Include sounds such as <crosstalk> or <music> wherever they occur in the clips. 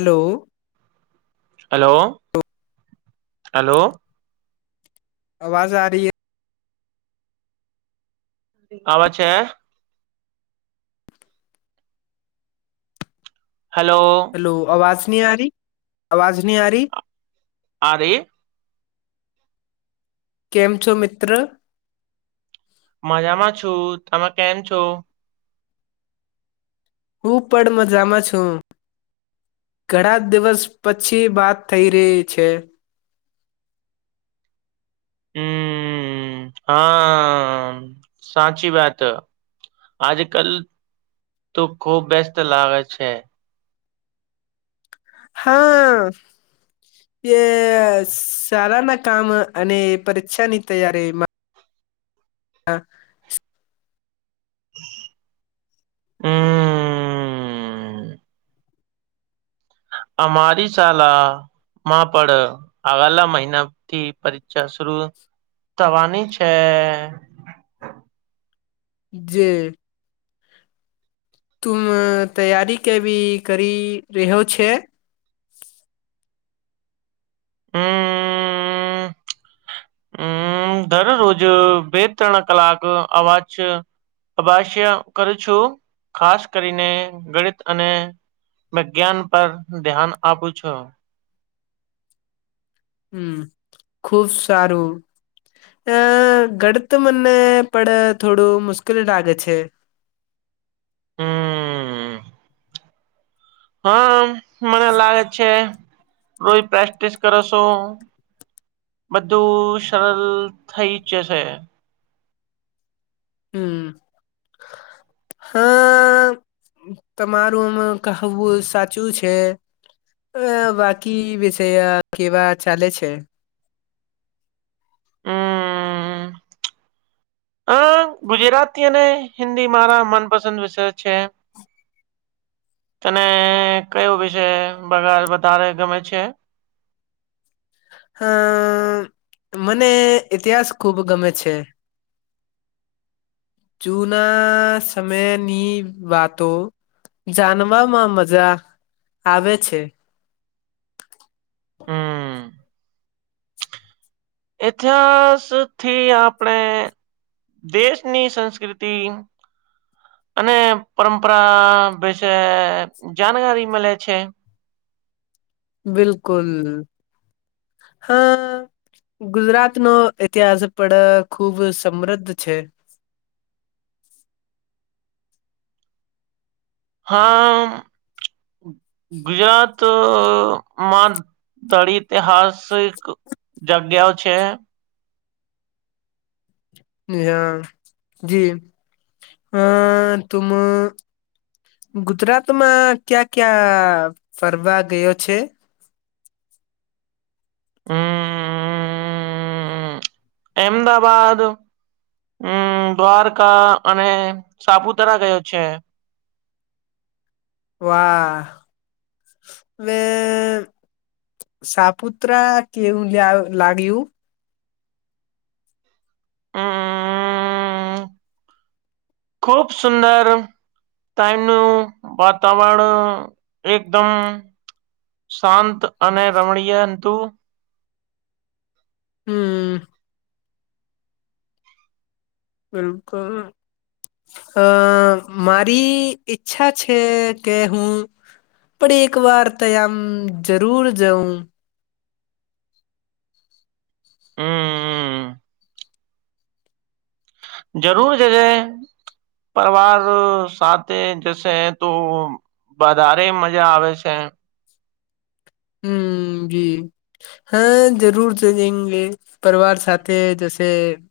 Hello. Hello hello. અવાજ આ રહી હૈ. અવાજ છે. હેલો હલો અવાજ. ની આરી અવાજ ની આારી. આ રઈ હે. કેમ છો મિત્ર? મજામાં છું, તમે કેમ છો? હું પણ મજામાં છું ઘણા દિવસ પછી વાત થઈ રહી છે હમ હા સાચી વાત આજ કલ તો ખુબ બેસ્ત લાગે છે હા એ સારાના કામ અને પરીક્ષા ની તૈયારીમાં <inaudible> હમ અમારી શાલા માં પળ આવાલા મહિનાથી પરીક્ષા શુરૂ થવાની છે જે તુમ તૈયારી કેવી કરી રહ્યો છે હમ હમ દરરોજ બે ત્રણ કલાક અવાજ અભસ્ય કરું છું ખાસ કરીને ગણિત અને વિજ્ઞાન પર ધ્યાન આપું છું હમ ખુબ સારું અ ગડ તો મને પળ થોડું મુશ્કેલ લાગે છે હમ હા મને લાગે છે રોજ પ્રેક્ટિસ કરો છો બધું સરળ થઈ જશે હમ હા તમારું આમ કહવું સાચું છે અ બાકી વિષયા કેવા ચાલે છે હમ અ ગુજરાતી અને હિન્દી મારા મનપસંદ વિષયો છે તને કયો વિષય <unintelligible> વધારે ગમે છે હમ મને ઇતિહાસ ખૂબ ગમે છે જૂના સમયની વાતો જાનવામાં મજા આવે છે હમ ઇતિહાસ થી આપણે દેશની સંસ્કૃતિ અને પરંમપરા વિશે જાણકારી મલે છે બિલકુલ હા ગુજરાતનો ઇતિહાસ પળ ખુબ સમદ્ધ છે હા ગુજરાતમાં <unintelligible> તિહાસિક જગ્યાઓ છે હા જી અ તુમ ગુજરાતમાં ક્યા ક્યાં ફરવા ગયો છે હ એમદાવાદ હમ દ્વારકા અને સાપુતારા ગયો છે વાહ હવે સાપુત્રા કેવું લાગ્યું હમ ખુબ સુંદર <unintelligible> નું વાતાવરણ એકદમ શાંત અને રમણીય અનતું હમ બિલકુલ અ મારી ઈચ્છા છે કે હું પણ એક વાર તોયામ જરૂર જઉં હમ હમ જરૂર જજે પરિવાર સાથે જશે તો વધારે મજા આવે છે હમ જી હા જરૂર જ જઈંગે પરિવાર સાથે જશે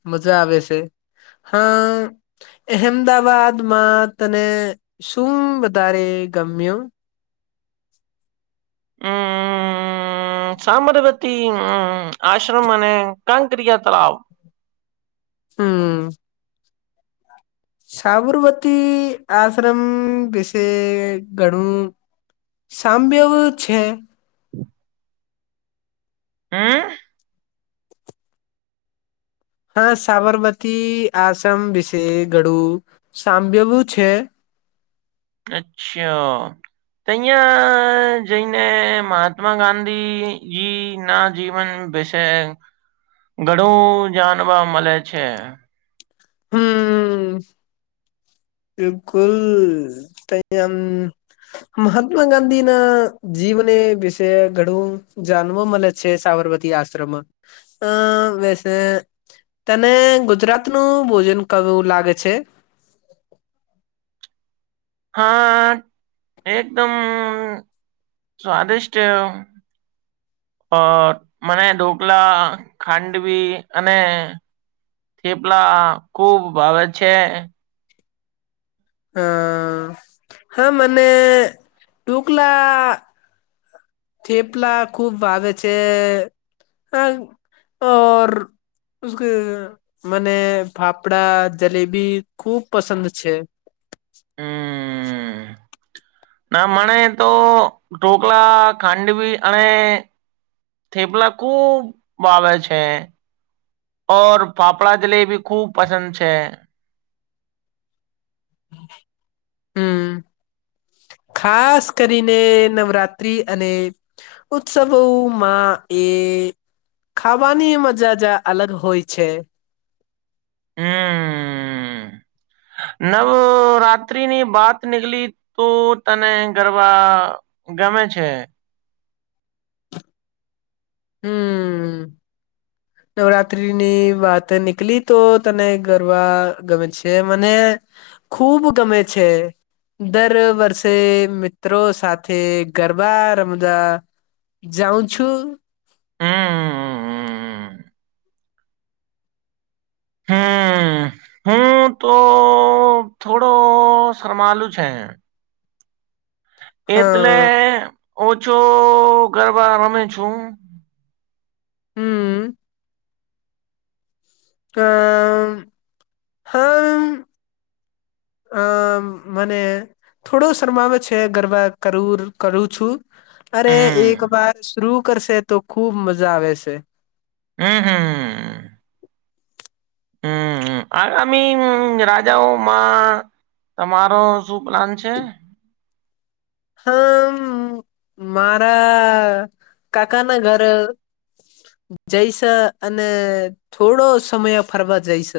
મજા આવે છે હા અહેમદાવાાદમાં તને શું વધારે ગમ્યો <inaudible> હમ <unintelligible> હતી હમ હ આશ્રમ અને કક્રિયા તલાવ હમ સાબરમતી આશ્રમ વિશે ઘણું સાંભવ છે હા હા સાબરમતી આશ્રમ વિશે ઘડું <unintelligible> છે અચ્છા અહયા જઈને મહાત્મા ગાંધીજી ના જીવન વિશે ઘણું જાણવા મલે છે હમ બિલકુલ ત આમ મહાત્મા ગાંધી ને જીવને વિશે ઘણું જાણવા મળે છે સાબરમતી આશ્રમ વ તને ગુજરાતનું ભોજન કરવું લાગે છે હા એકદમ સ્વાદિષ્ટ મને ઢોકલા ખાંડવી અને થેપલા ખુબ ભાવે છે હા હા મને ટુકલા થેપલા ખૂબ ભાવાે છે <inaudible> મને ફાફડા જલેબી ખૂબ પસંદ છે હમ <inaudible> ના મણે તો ઢોકળા ખાંડવી અને થેપલા ખૂબ ભાવે છે ઓર ફાફળા જલી ભી ખૂબ પસંદ છે હમ ખાસ કરીને નવરાત્રી અને ઉત્સવોમાં એ ખાવાની મજાજ અલગ હોય છે હમ નવરાત્રી ની વાત નીકળી તો તને ગરબા ગમે છે. હમ. નવરાત્રીની વાત નીકળ તો તને ગરબા ગમે છે મને ખૂબ ગમે છે દર વર્ષે મિત્રો સાથે ગરબા રમતા જાઉં છું. હમ હમ હું તો થોડો શરમાલું છે. એટલે હા ઓછો ગરબા રમે છું. હમ. અમ હા આમ મને થોડો શરમામાં છે ગરબા કરું કરું છું અરે એક હમ વાર શરું કરશે તો ખુબ મજા આવે છે. હમ હમ હ. હમ આમી રાજાઓ મા તમારો શું પ્લાન છે? હા મારા કાકા ના ઘરે જઈસ અને થોડો સમય ફરવા જઈસ.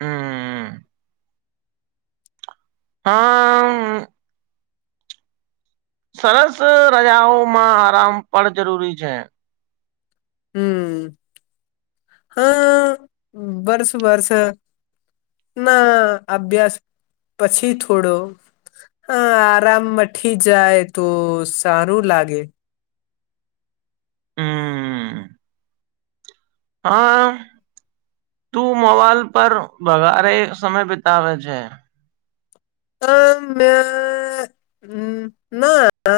હમ હા. સરસ રજાઓમાં આરામ પણ જરૂરી છે. હમ હમ વર્ષ વર્ષ ના અભ્યાસ પછી થોડો હ આરામ મથી જાય તો સારું લાગે. હમ હા તું મોવાલ પર વઘારે સમય બિતાવે છે. હ મે હ ના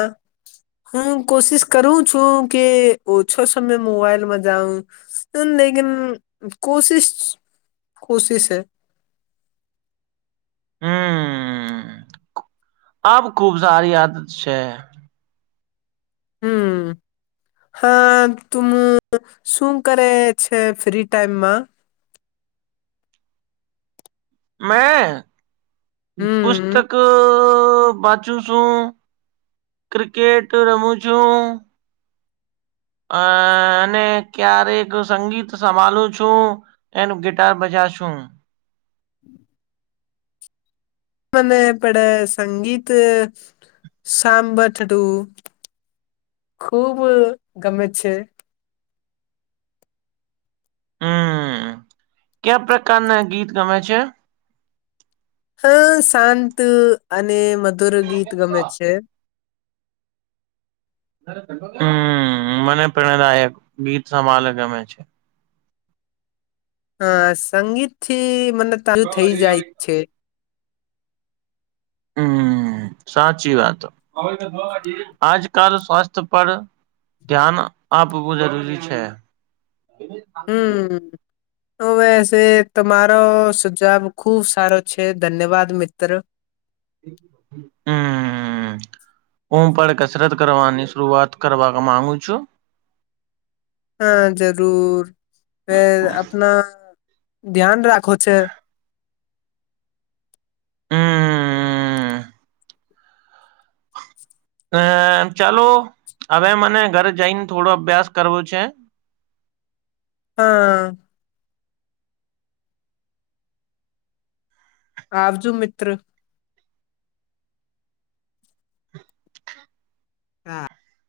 હું કોશિશ કરું છું કે ઓ છો સમય મોબાઈલમાં જાઉ લકન કોશિશ કોશિશ હૈ. હમ આ ખુબ સારી આદત છે. હમ હા તું શું કરે છે ફ્રી ટાઈમમાં? મે પુસ્તક હમ વાંચું છું ક્રિકેટ રમું છું. અ અને ક્યારેક સંગીત સંભળું છું એ ગિટાર બજાશું. મને પડે સંગીત સાંભડું ખૂબ ગમે છે. હમ ક્યા પ્રકારના ગીત ગમે છે. હા શાંત અને મ મધુર ગીત ગમે છે. હમ મને પ્રણાદાયક ગીત સભલ ગમે છે. હા સંગીતથી મને ચાલુ થઈ જાય જ છે. હમ સાચી વાત આજકાલ સ્વાસ્થ્ય પર ધ્યાન આપવું જરૂરી છે. હ. હમ તો વસે તમારો સુજબ ખુબ સારો છે ધન્યવાદ મિત્ર. હમ હું પણ કસરત કરવાની શરૂઆત કરવા માંગુ છું. હા જરૂર. એે આપના ધ્યાન રાખો છે. હમ અ ચાલો હવે મને ઘરે જઈને થોડો અભ્યાસ કરવો છે. હા. આવજું મિત્ર. હા